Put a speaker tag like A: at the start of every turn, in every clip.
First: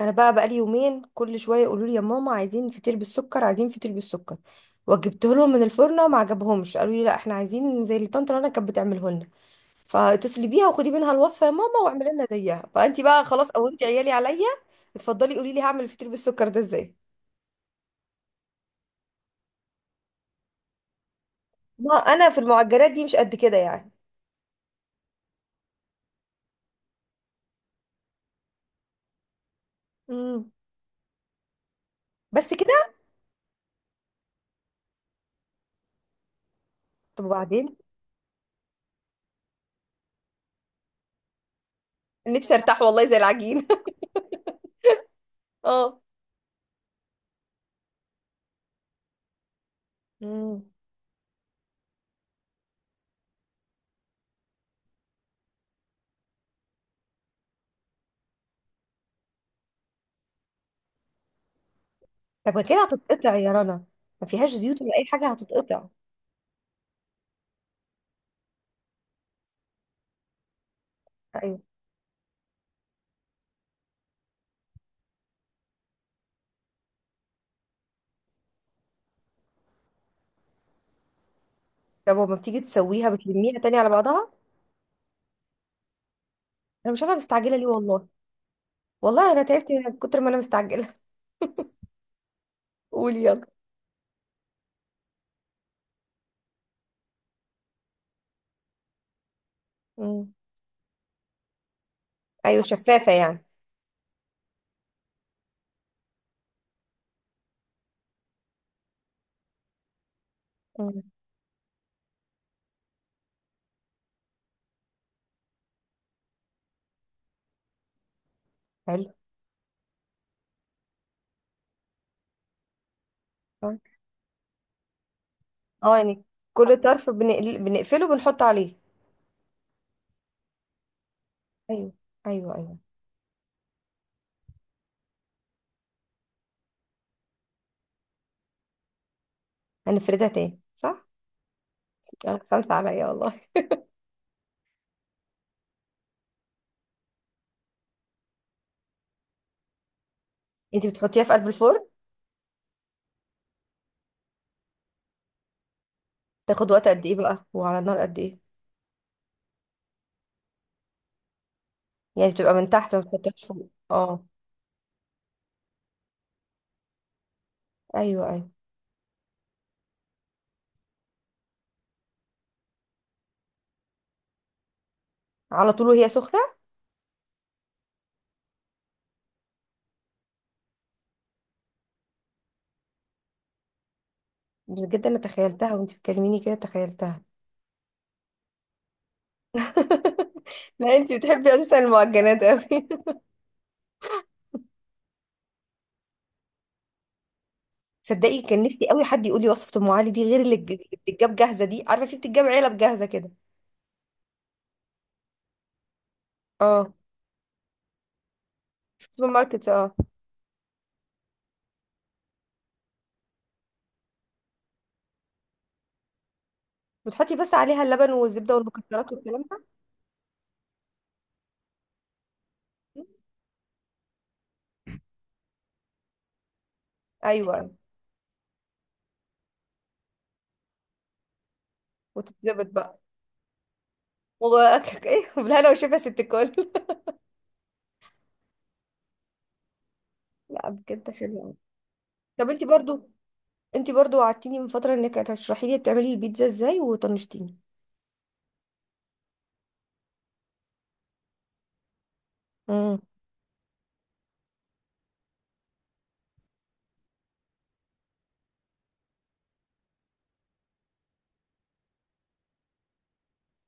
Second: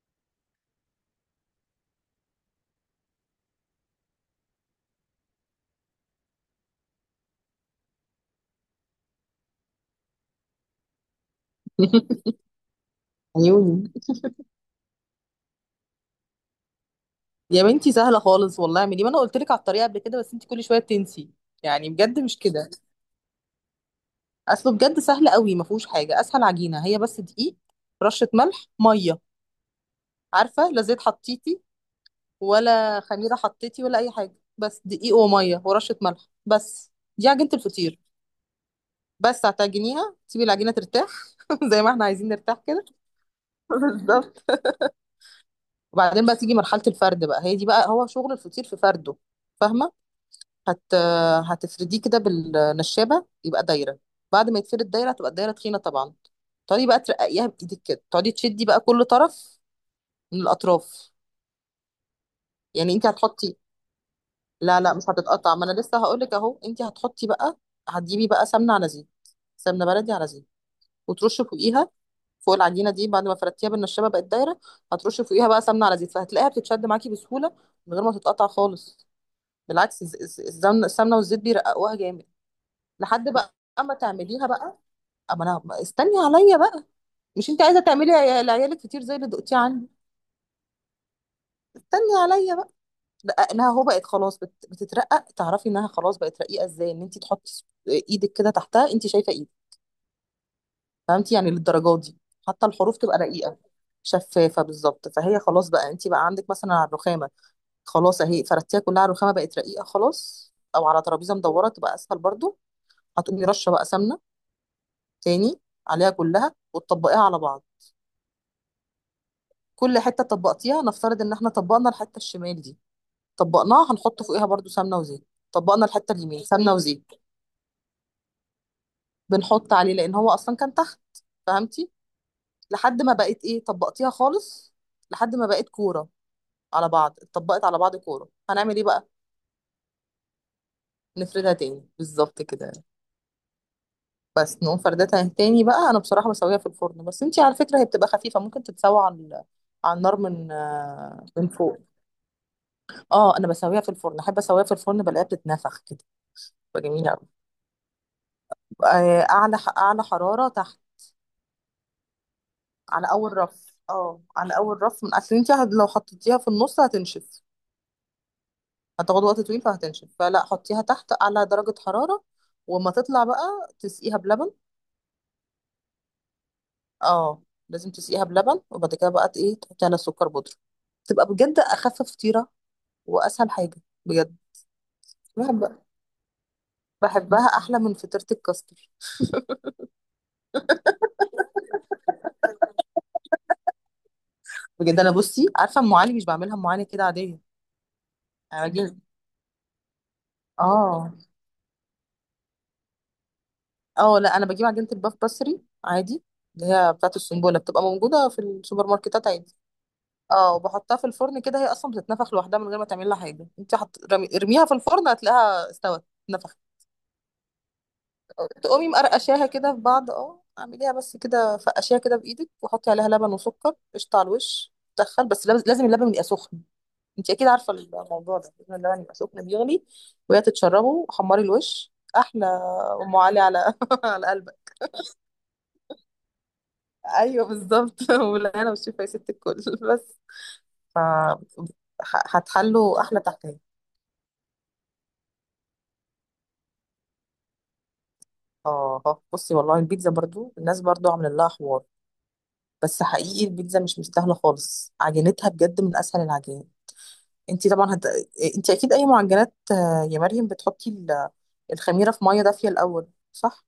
A: انا بقى بقالي يومين، كل شويه يقولوا لي: يا ماما، عايزين فطير بالسكر، عايزين فطير بالسكر. وجبته لهم من الفرن ما عجبهمش، قالوا لي: لا، احنا عايزين زي اللي طنط رنا كانت بتعمله لنا، فاتصلي بيها وخدي منها الوصفه يا ماما، واعملي لنا زيها. فانت بقى خلاص قومتي
B: عيوني.
A: عيالي عليا. اتفضلي قولي لي، هعمل الفطير بالسكر ده ازاي؟
B: يا بنتي سهله خالص والله، اعملي ما انا قلت لك على الطريقه قبل كده، بس انت كل شويه بتنسي يعني،
A: ما
B: بجد
A: انا في
B: مش كده.
A: المعجنات دي مش قد كده يعني.
B: اصله بجد سهل قوي، ما فيهوش حاجه اسهل. عجينه هي بس دقيق، رشه ملح، ميه.
A: امم.
B: عارفه؟ لا زيت حطيتي
A: بس كده.
B: ولا خميره حطيتي ولا اي حاجه، بس دقيق وميه ورشه ملح بس.
A: طب
B: دي عجينه
A: وبعدين؟
B: الفطير. بس هتعجنيها، تسيبي العجينه ترتاح، زي ما احنا عايزين
A: نفسي
B: نرتاح
A: ارتاح
B: كده.
A: والله زي العجين.
B: بالظبط.
A: اه.
B: وبعدين بقى تيجي مرحله الفرد، بقى هي دي بقى هو شغل الفطير، في فرده. فاهمه؟
A: امم.
B: هت هتفرديه كده بالنشابة، يبقى دايرة. بعد ما يتفرد دايرة، هتبقى الدايرة تخينة طبعا. تقعدي بقى ترققيها بإيدك كده، تقعدي تشدي بقى كل طرف من الأطراف.
A: طب ما كده
B: يعني انت
A: هتتقطع يا
B: هتحطي.
A: رنا؟ ما فيهاش
B: لا
A: زيوت ولا
B: لا،
A: اي
B: مش
A: حاجه،
B: هتتقطع، ما انا
A: هتتقطع.
B: لسه هقولك اهو. انت هتحطي بقى، هتجيبي بقى سمنة على زيت، سمنة بلدي على زيت، وترشي فوقيها، فوق العجينة دي، بعد ما فردتيها بالنشابة بقت دايرة. هترشي فوقيها بقى سمنة على زيت، فهتلاقيها بتتشد معاكي بسهولة من غير ما تتقطع خالص. بالعكس، السمنة والزيت بيرققوها
A: طب
B: جامد.
A: وما بتيجي تسويها
B: لحد بقى
A: بتلميها تاني على
B: اما
A: بعضها؟
B: تعمليها بقى، اما انا استني عليا بقى.
A: انا مش عارفه
B: مش
A: مستعجله
B: انت
A: ليه
B: عايزه
A: والله.
B: تعملي لعيالك كتير زي اللي
A: والله انا
B: دقتيه
A: تعبت
B: عندي؟
A: من كتر ما انا مستعجله.
B: استني عليا بقى.
A: قولي
B: لا،
A: يلا.
B: انها هو بقت خلاص بتترقق، تعرفي انها خلاص بقت رقيقه ازاي؟ ان انت تحطي ايدك كده تحتها، انت شايفه ايدك.
A: مم.
B: فهمتي؟ يعني للدرجات دي،
A: ايوه،
B: حتى الحروف
A: شفافه
B: تبقى
A: يعني.
B: رقيقه. شفافه بالظبط. فهي خلاص بقى، انت بقى عندك مثلا على الرخامه، خلاص اهي فردتيها كلها على الرخامه بقت رقيقه خلاص، او
A: مم.
B: على ترابيزه مدوره تبقى اسهل برضو. هتقومي رشه بقى سمنه تاني عليها كلها، وتطبقيها على بعض.
A: حلو.
B: كل حته طبقتيها، نفترض ان احنا طبقنا الحته الشمال دي، طبقناها هنحط فوقيها برضو سمنه وزيت. طبقنا
A: اه
B: الحته
A: يعني،
B: اليمين، سمنه
A: كل طرف
B: وزيت.
A: بنقل... بنقفله، بنحط عليه.
B: بنحط عليه لان هو اصلا كان تحت. فهمتي؟
A: ايوه. ايوه ايوه.
B: لحد ما بقت ايه، طبقتيها خالص، لحد ما بقت كوره. على بعض اتطبقت على بعض كوره، هنعمل ايه بقى؟
A: هنفردها تاني صح؟
B: نفردها تاني،
A: يلا
B: بالظبط كده.
A: خمسه عليا والله.
B: بس نقوم فردتها تاني بقى. انا بصراحه بسويها في الفرن، بس انتي على فكره هي بتبقى خفيفه، ممكن تتسوى على على النار، من
A: انت بتحطيها
B: آه،
A: في قلب
B: من فوق.
A: الفرن؟
B: اه، انا بسويها في الفرن، احب اسويها في الفرن، بلاقيها بتتنفخ كده،
A: تاخد وقت
B: بتبقى
A: قد ايه
B: جميله.
A: بقى؟ وعلى النار قد ايه؟
B: اعلى حرارة تحت.
A: يعني بتبقى من تحت، ما
B: على اول
A: بتحطهاش فوق،
B: رف. اه،
A: اه.
B: على اول رف، من اصل انت لو حطيتيها في النص هتنشف،
A: ايوه ايوه.
B: هتاخد وقت طويل فهتنشف. فلا، حطيها تحت اعلى درجة حرارة، وما تطلع بقى تسقيها بلبن.
A: على طول وهي سخنه؟
B: اه، لازم تسقيها بلبن، وبعد كده بقى ايه، تحطي على سكر بودرة. تبقى بجد اخف فطيرة، واسهل حاجة، بجد.
A: بجد، انا تخيلتها
B: بحب
A: وانت بتكلميني كده، تخيلتها.
B: بحبها احلى من فطيرة الكاستر.
A: لا، انتي بتحبي اساسا المعجنات قوي.
B: بجد انا، بصي، عارفة ام علي مش بعملها؟ ام علي كده عادية.
A: صدقي كان
B: أنا
A: نفسي
B: بجيب
A: قوي حد يقول لي وصفة ام علي دي، غير اللي
B: اه
A: بتتجاب جاهزة دي، عارفة في بتتجاب علب جاهزة كده.
B: اه لا، انا بجيب عجينه الباف بسري عادي، اللي
A: اه.
B: هي بتاعه السنبله، بتبقى موجوده في السوبر
A: في
B: ماركتات
A: السوبر
B: عادي.
A: ماركت، اه.
B: اه، وبحطها في الفرن كده، هي اصلا بتتنفخ لوحدها من غير ما تعمل لها حاجه. انت ارميها في الفرن، هتلاقيها استوت نفخت.
A: وتحطي بس عليها اللبن والزبدة
B: تقومي
A: والمكسرات والكلام
B: مقرقشاها
A: ده.
B: كده في بعض، اه، اعمليها بس كده، فقشيها كده بايدك، وحطي عليها لبن وسكر قشطه على الوش. تدخل بس لازم اللبن يبقى سخن. انت اكيد عارفه
A: ايوه.
B: الموضوع ده، لازم اللبن يبقى سخن بيغلي، وهي تتشربه، حمري الوش احلى.
A: وتتظبط بقى.
B: ام علي على على قلبك.
A: ايه، بالهنا والشفا يا ست الكل.
B: ايوه بالظبط. ولا انا مش شايفه يا ست الكل. بس
A: لا
B: ف
A: بجد، حلوة قوي. طب انتي
B: هتحلوا
A: برضو،
B: احلى تحكي.
A: انتي برضو وعدتيني من فترة انك هتشرحي لي بتعملي البيتزا ازاي، وطنشتيني.
B: بصي والله، البيتزا برضو الناس برضو عاملين لها حوار،
A: امم.
B: بس حقيقي البيتزا مش مستاهله خالص. عجينتها بجد من اسهل العجائن. انت طبعا. انت اكيد اي معجنات، يا مريم، بتحطي الخميره في ميه دافيه الاول، صح؟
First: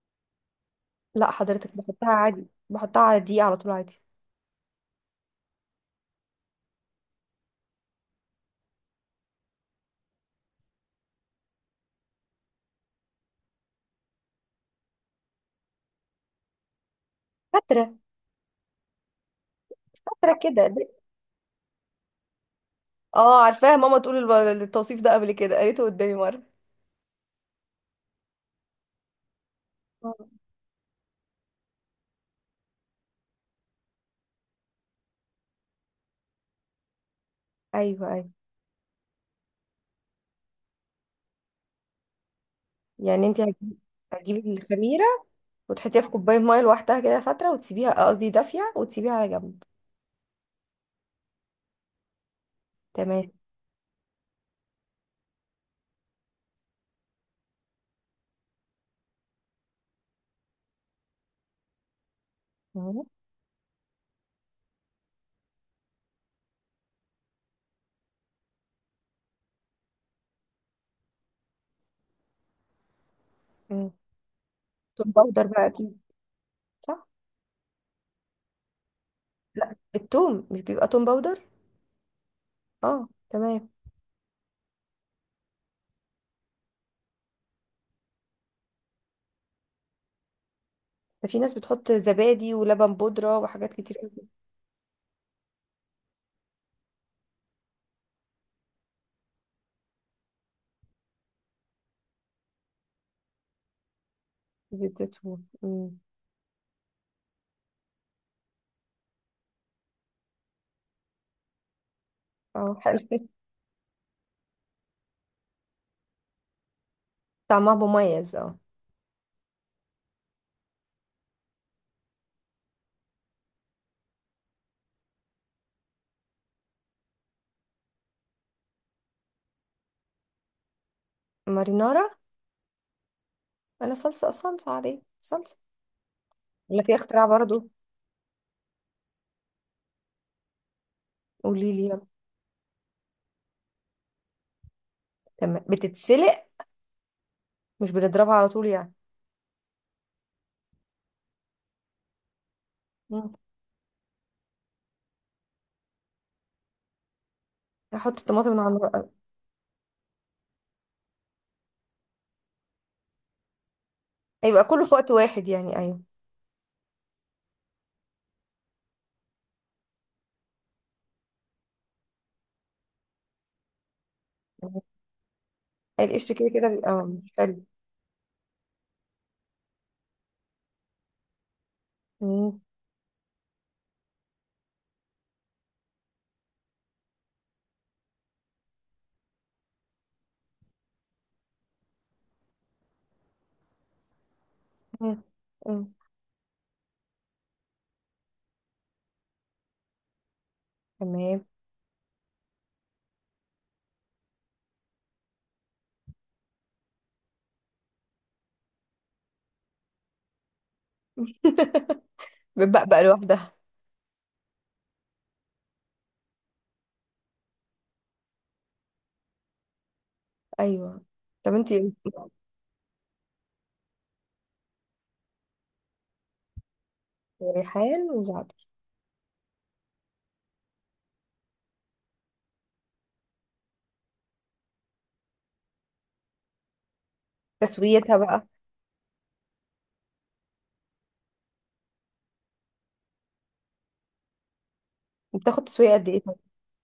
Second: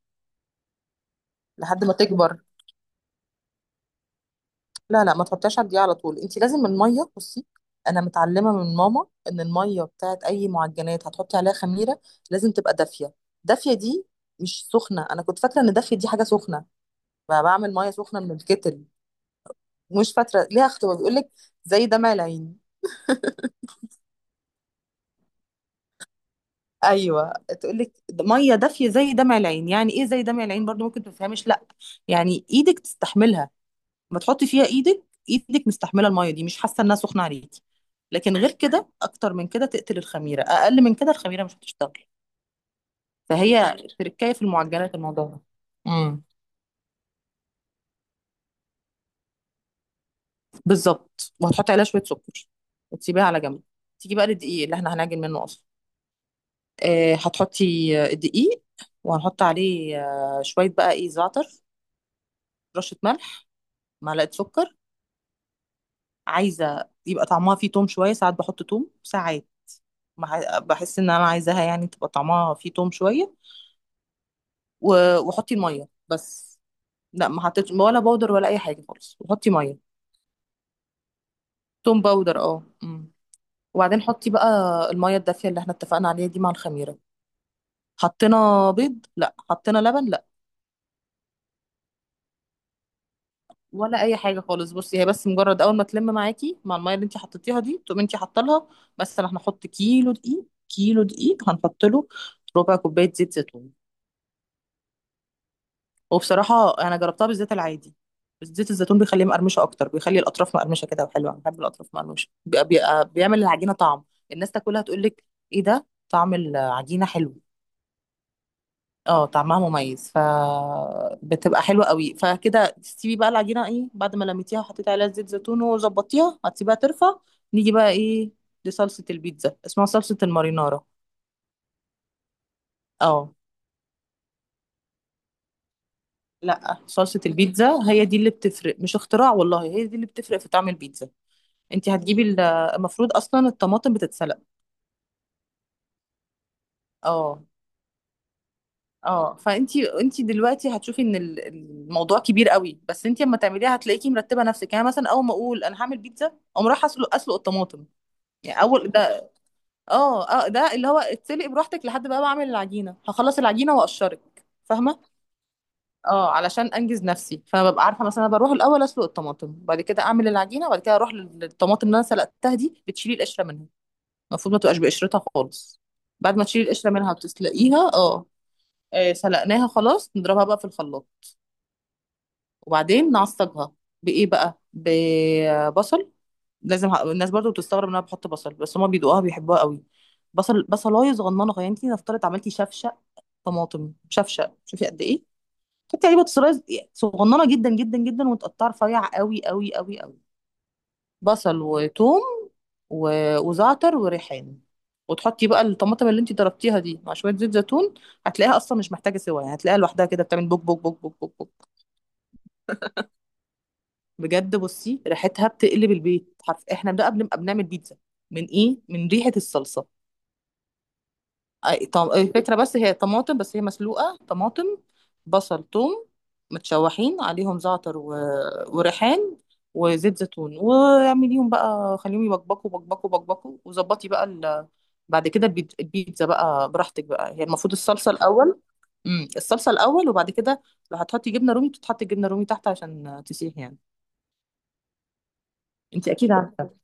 A: لا حضرتك،
B: لحد ما
A: بحطها
B: تكبر.
A: عادي، بحطها على الدقيقة على طول عادي.
B: لا لا، ما تحطيهاش على الدقيقة على طول، انت لازم المية، بصي، انا متعلمة من ماما ان المية بتاعت اي معجنات هتحطي عليها خميرة لازم تبقى دافية. دافية دي مش سخنة. انا كنت فاكرة ان دافية دي حاجة سخنة، بقى بعمل مية
A: فترة.
B: سخنة من الكتل. مش
A: فترة
B: فاكرة
A: كده.
B: ليها اختبار بيقول لك، زي دمع العين.
A: اه عارفاها، ماما تقول التوصيف ده قبل كده، قريته قدامي مرة.
B: ايوه، تقول لك ميه دافيه زي دمع العين، يعني ايه زي
A: آه.
B: دمع العين، برضو ممكن ما تفهمش، لا. يعني ايدك تستحملها، ما تحطي فيها ايدك، ايدك مستحمله الميه دي، مش حاسه انها سخنه عليكي.
A: ايوه ايوه.
B: لكن غير كده، اكتر من كده تقتل الخميره، اقل من كده الخميره مش هتشتغل.
A: يعني انت هتجيبي
B: فهي تركايه في
A: هتجيبي
B: المعجنات
A: الخميرة
B: الموضوع ده.
A: وتحطيها في
B: امم
A: كوباية مية لوحدها كده فترة، وتسيبيها قصدي دافية، وتسيبيها على جنب.
B: بالظبط، وهتحطي عليها شويه سكر، وتسيبيها
A: تمام.
B: على جنب. تيجي بقى للدقيق اللي احنا هنعجن منه اصلا. هتحطي الدقيق، وهنحط عليه شويه بقى ايه، زعتر، رشه
A: مم.
B: ملح، معلقه سكر. عايزه يبقى طعمها فيه توم شويه، ساعات بحط توم ساعات. بحس ان انا عايزاها يعني تبقى طعمها فيه توم شويه.
A: مم. توم
B: و-
A: باودر
B: وحطي
A: بقى
B: الميه
A: اكيد،
B: بس.
A: صح.
B: لا، ما حطيتش ولا بودر ولا اي حاجه خالص، وحطي
A: لا،
B: ميه.
A: التوم مش بيبقى توم باودر.
B: توم باودر، اه.
A: اه تمام.
B: وبعدين حطي بقى الميه الدافيه اللي احنا اتفقنا عليها دي، مع الخميره. حطينا بيض؟ لا. حطينا لبن؟ لا،
A: ده في ناس بتحط زبادي ولبن بودرة وحاجات كتير
B: ولا
A: قوي.
B: اي حاجه خالص. بصي، هي بس مجرد اول ما تلم معاكي مع الميه اللي انت حطيتيها دي، تقومي انت حاطه لها، بس احنا هنحط كيلو دقيق. كيلو دقيق هنحط له ربع كوبايه زيت زيتون.
A: بتبقى. مم.
B: وبصراحة أنا جربتها بالزيت العادي، بس زيت الزيتون بيخليه مقرمشة أكتر، بيخلي الأطراف مقرمشة كده وحلوة، أنا بحب الأطراف مقرمشة.
A: اه حلو.
B: بيعمل العجينة طعم، الناس تاكلها تقول لك إيه ده، طعم العجينة حلو.
A: طعمها مميز، اه.
B: اه، طعمها مميز، فبتبقى حلوة قوي. فكده تسيبي بقى العجينة إيه، بعد ما لميتيها وحطيتي عليها زيت زيتون وظبطيها، هتسيبها ترفع. نيجي بقى إيه، لصلصة البيتزا، اسمها صلصة المارينارا.
A: مارينارا.
B: اه.
A: انا صلصة، صلصة عليه صلصة.
B: لا،
A: ولا في
B: صلصة
A: اختراع برضو،
B: البيتزا هي دي اللي بتفرق، مش اختراع والله، هي دي اللي بتفرق في طعم البيتزا.
A: قولي
B: انت
A: لي.
B: هتجيبي المفروض اصلا الطماطم بتتسلق.
A: تمام، بتتسلق.
B: اه.
A: مش بنضربها على طول يعني.
B: اه، فانت دلوقتي هتشوفي ان الموضوع كبير قوي، بس انت
A: مم.
B: اما تعمليها هتلاقيكي مرتبه نفسك. يعني مثلا اول ما اقول انا هعمل بيتزا، اقوم رايحه اسلق، اسلق الطماطم.
A: احط الطماطم
B: يعني
A: على
B: اول
A: النار أوي.
B: ده. اه اه، ده اللي هو اتسلق براحتك لحد بقى بعمل العجينه، هخلص العجينه واقشرك،
A: هيبقى كله في
B: فاهمه؟
A: وقت واحد يعني، ايوه.
B: اه، علشان انجز نفسي، فببقى عارفه مثلا أنا بروح الاول اسلق الطماطم، بعد كده اعمل العجينه، وبعد كده اروح للطماطم اللي انا سلقتها دي بتشيلي القشره منها. المفروض ما تبقاش
A: تمام.
B: بقشرتها خالص.
A: القشر
B: بعد ما
A: كده
B: تشيل
A: كده
B: القشرة
A: بيبقى
B: منها
A: مش حلو.
B: وتسلقيها، اه، سلقناها خلاص، نضربها بقى في الخلاط،
A: مم.
B: وبعدين نعصجها بإيه بقى، ببصل. لازم الناس برضو بتستغرب ان انا بحط بصل، بس هما بيدوقوها بيحبوها قوي. بصل، بصلايه صغننه، يعني انت نفترض عملتي شفشق طماطم، شفشق شوفي قد
A: مم.
B: ايه،
A: مم.
B: تحطي عليه بصلايه صغننه جدا جدا جدا، وتقطعها رفيع قوي قوي قوي قوي.
A: تمام.
B: بصل وثوم و- وزعتر وريحان، وتحطي بقى الطماطم اللي انت ضربتيها دي مع شويه زيت زيتون، هتلاقيها اصلا مش محتاجه سوا. يعني هتلاقيها لوحدها كده بتعمل بوك بوك بوك بوك بوك بوك.
A: بتبقى بقى لوحدها.
B: بجد، بصي، ريحتها بتقلب البيت حرف، احنا بقى بنبقى بنعمل بيتزا، من ايه، من ريحه الصلصه.
A: ايوه، طب انت.
B: الفكرة بس هي طماطم، بس هي مسلوقة، طماطم بصل ثوم متشوحين، عليهم زعتر
A: ريحان
B: و...
A: وزعتر.
B: وريحان وزيت زيتون، واعمليهم بقى، خليهم يبقبقوا بقبقوا بقبقوا، وظبطي بقى. بعد كده البيتزا بقى براحتك بقى، هي المفروض الصلصة
A: تسويتها بقى.
B: الأول. الصلصة الأول، وبعد كده لو هتحطي جبنة رومي، بتتحط جبنة رومي تحت عشان تسيح يعني.
A: بتاخد تسويه قد
B: انت
A: ايه
B: أكيد
A: طب؟
B: عارفة.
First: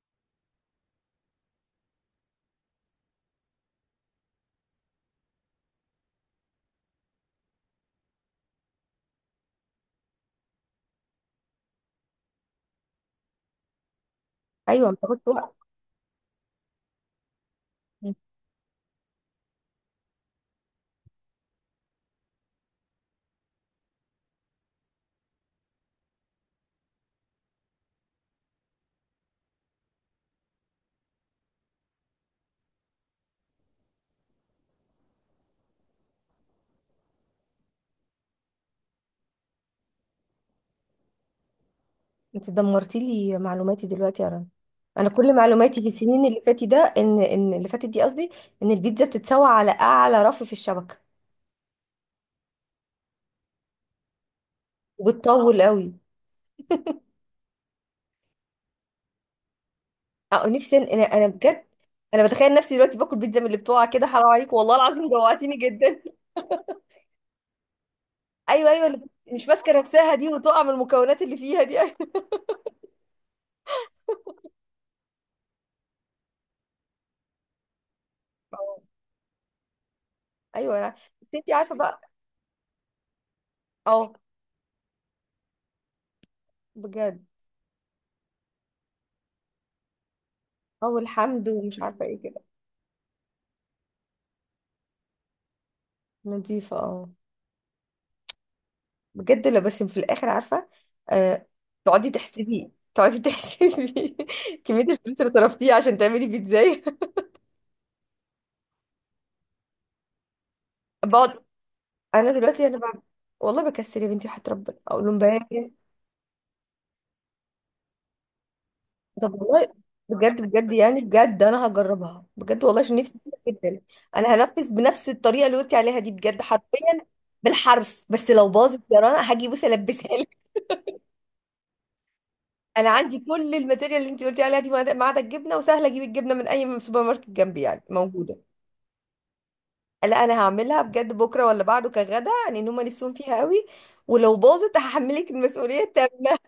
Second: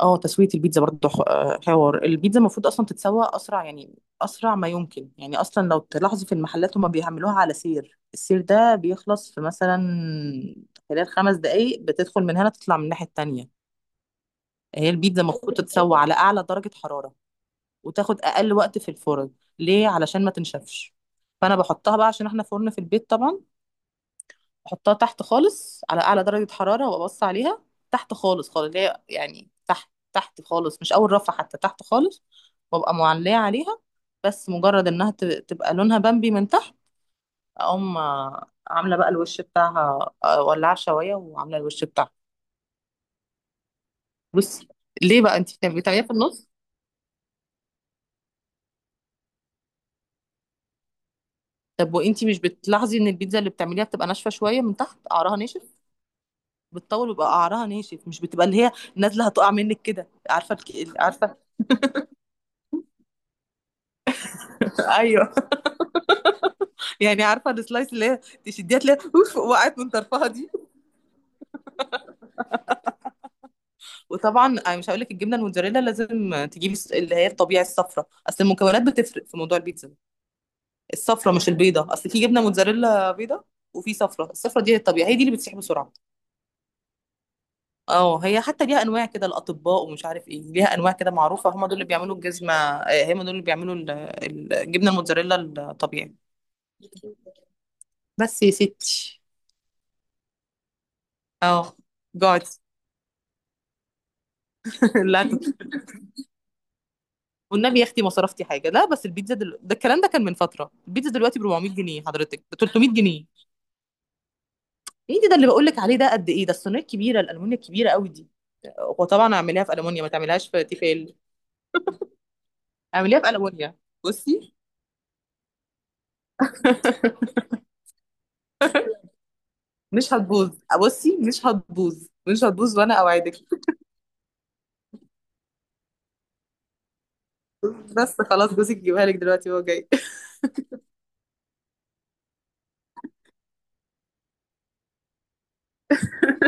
B: اه، تسوية البيتزا برضه حوار. البيتزا المفروض اصلا تتسوى اسرع يعني، اسرع ما يمكن. يعني اصلا لو تلاحظوا في المحلات هما بيعملوها على سير، السير ده بيخلص في مثلا خلال 5 دقايق، بتدخل من هنا تطلع من الناحية التانية. هي
A: ايوه، بتاخد
B: البيتزا
A: وقت.
B: المفروض تتسوى على اعلى درجة حرارة،
A: مم.
B: وتاخد اقل وقت في الفرن. ليه؟ علشان ما تنشفش. فانا بحطها بقى، عشان احنا فرن في البيت طبعا، احطها تحت خالص على اعلى درجة حرارة، وابص عليها. تحت خالص خالص، اللي هي يعني تحت تحت خالص، مش اول رفعة حتى، تحت خالص. وابقى معلية عليها، بس مجرد انها تبقى لونها بامبي من تحت، اقوم عاملة بقى الوش بتاعها، ولعة شواية وعاملة الوش بتاعها.
A: انت دمرتي لي معلوماتي دلوقتي يا رنا.
B: بصي،
A: انا
B: ليه
A: كل
B: بقى انت
A: معلوماتي في
B: بتعمليها في
A: السنين اللي
B: النص؟
A: فاتت ده، ان، اللي فاتت دي قصدي، ان البيتزا بتتسوى على اعلى رف في الشبكه.
B: طب وانت مش بتلاحظي ان البيتزا اللي بتعمليها بتبقى ناشفة شوية من تحت، قعرها
A: وبتطول
B: ناشف،
A: قوي.
B: بتطول ويبقى قعرها ناشف، مش بتبقى اللي هي نازلة هتقع منك كده،
A: اه،
B: عارفة
A: نفسي انا
B: عارفة.
A: بجد، انا بتخيل نفسي دلوقتي باكل بيتزا من اللي بتقع كده. حرام عليك والله العظيم،
B: ايوه.
A: جوعتيني جدا.
B: يعني عارفه السلايس اللي هي
A: ايوه
B: تشديها
A: ايوه، اللي
B: تلاقيها اوف،
A: مش ماسكه
B: وقعت من
A: نفسها
B: طرفها
A: دي،
B: دي.
A: وتقع من المكونات اللي فيها دي. ايوه
B: وطبعا انا مش هقول لك الجبنه الموتزاريلا لازم تجيبي اللي هي الطبيعي، الصفرا، اصل المكونات بتفرق في موضوع البيتزا ده.
A: ايوه.
B: الصفرا
A: بس
B: مش
A: انت عارفه
B: البيضه،
A: بقى.
B: اصل في جبنه موتزاريلا بيضه وفي
A: اه
B: صفرا، الصفرا دي هي الطبيعي، هي دي اللي بتسيح بسرعه.
A: بجد.
B: اه، هي حتى ليها انواع كده الاطباء ومش عارف ايه، ليها انواع
A: اه،
B: كده
A: الحمد
B: معروفه، هم دول
A: ومش
B: اللي
A: عارفه
B: بيعملوا
A: ايه كده.
B: الجزمه، هم دول اللي بيعملوا الجبنه الموتزاريلا الطبيعي.
A: نظيفه اه.
B: بس يا ستي،
A: بجد، لا بس في الاخر عارفه. آه.
B: اه
A: تقعدي
B: جوعت.
A: تحسبي، تقعدي تحسبي. كميه الفلوس
B: لا
A: اللي صرفتيها عشان تعملي بيتزاية.
B: والنبي يا اختي ما صرفتي حاجه، لا بس البيتزا ده الكلام ده كان من فتره، البيتزا دلوقتي ب
A: بقعد.
B: 400 جنيه
A: انا
B: حضرتك، ب
A: دلوقتي انا
B: 300
A: بقى،
B: جنيه
A: والله بكسل يا بنتي وحياة ربنا اقول لهم،
B: ايه ده اللي بقول
A: بس.
B: لك عليه ده، قد ايه ده الصينيه الكبيره، الالومنيا الكبيره قوي دي.
A: طب
B: وطبعا اعمليها في
A: والله.
B: الومنيا، ما
A: بجد
B: تعمليهاش في
A: بجد يعني،
B: تيفال.
A: بجد انا هجربها بجد والله عشان نفسي
B: اعمليها في
A: فيها
B: الومنيا.
A: جدا. انا
B: بصي،
A: هنفذ بنفس الطريقه اللي قلتي عليها دي بجد، حرفيا، بالحرف. بس لو باظت يا رنا، هاجي بص
B: مش
A: البسها لك.
B: هتبوظ، بصي مش هتبوظ، مش هتبوظ،
A: انا
B: وانا
A: عندي
B: اوعدك.
A: كل الماتيريال اللي انت قلتي عليها دي، ما عدا الجبنه، وسهله اجيب الجبنه من اي سوبر ماركت جنبي يعني،
B: بس
A: موجوده.
B: خلاص جوزك يجيبها لك دلوقتي وهو جاي.
A: لا، انا هعملها بجد بكره ولا بعده كغدا يعني، ان هم نفسهم فيها قوي. ولو باظت هحملك المسؤوليه التامه.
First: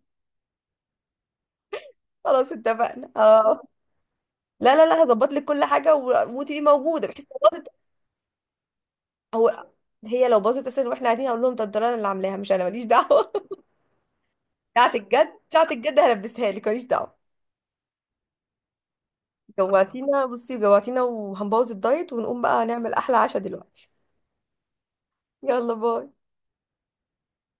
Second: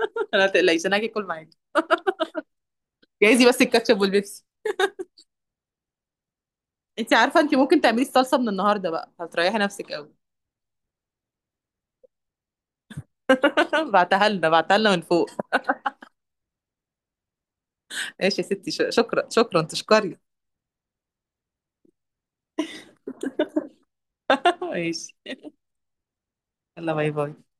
B: انا تقلقيش، انا هاجي اكل معاكي.
A: خلاص اتفقنا،
B: جايزي
A: اه.
B: بس الكاتشب والبيبسي.
A: لا لا لا، هظبط لك كل حاجه وتبقي موجوده
B: انت
A: بحيث.
B: عارفه، انت ممكن تعملي الصلصه من النهارده بقى، هتريحي
A: هو
B: نفسك قوي.
A: هي لو باظت اساسا واحنا قاعدين، هقول لهم ده الدرارة أنا اللي عاملاها، مش انا، ماليش دعوه.
B: بعتها لنا، بعتها لنا
A: ساعه
B: من فوق.
A: الجد، ساعه الجد هلبسها لك، ماليش دعوه.
B: ماشي يا ستي، شكرا شكرا تشكري.
A: جوعتينا بصي، جوعتينا، وهنبوظ الدايت، ونقوم بقى نعمل احلى عشاء دلوقتي.
B: ماشي،
A: يلا باي.
B: يلا باي باي.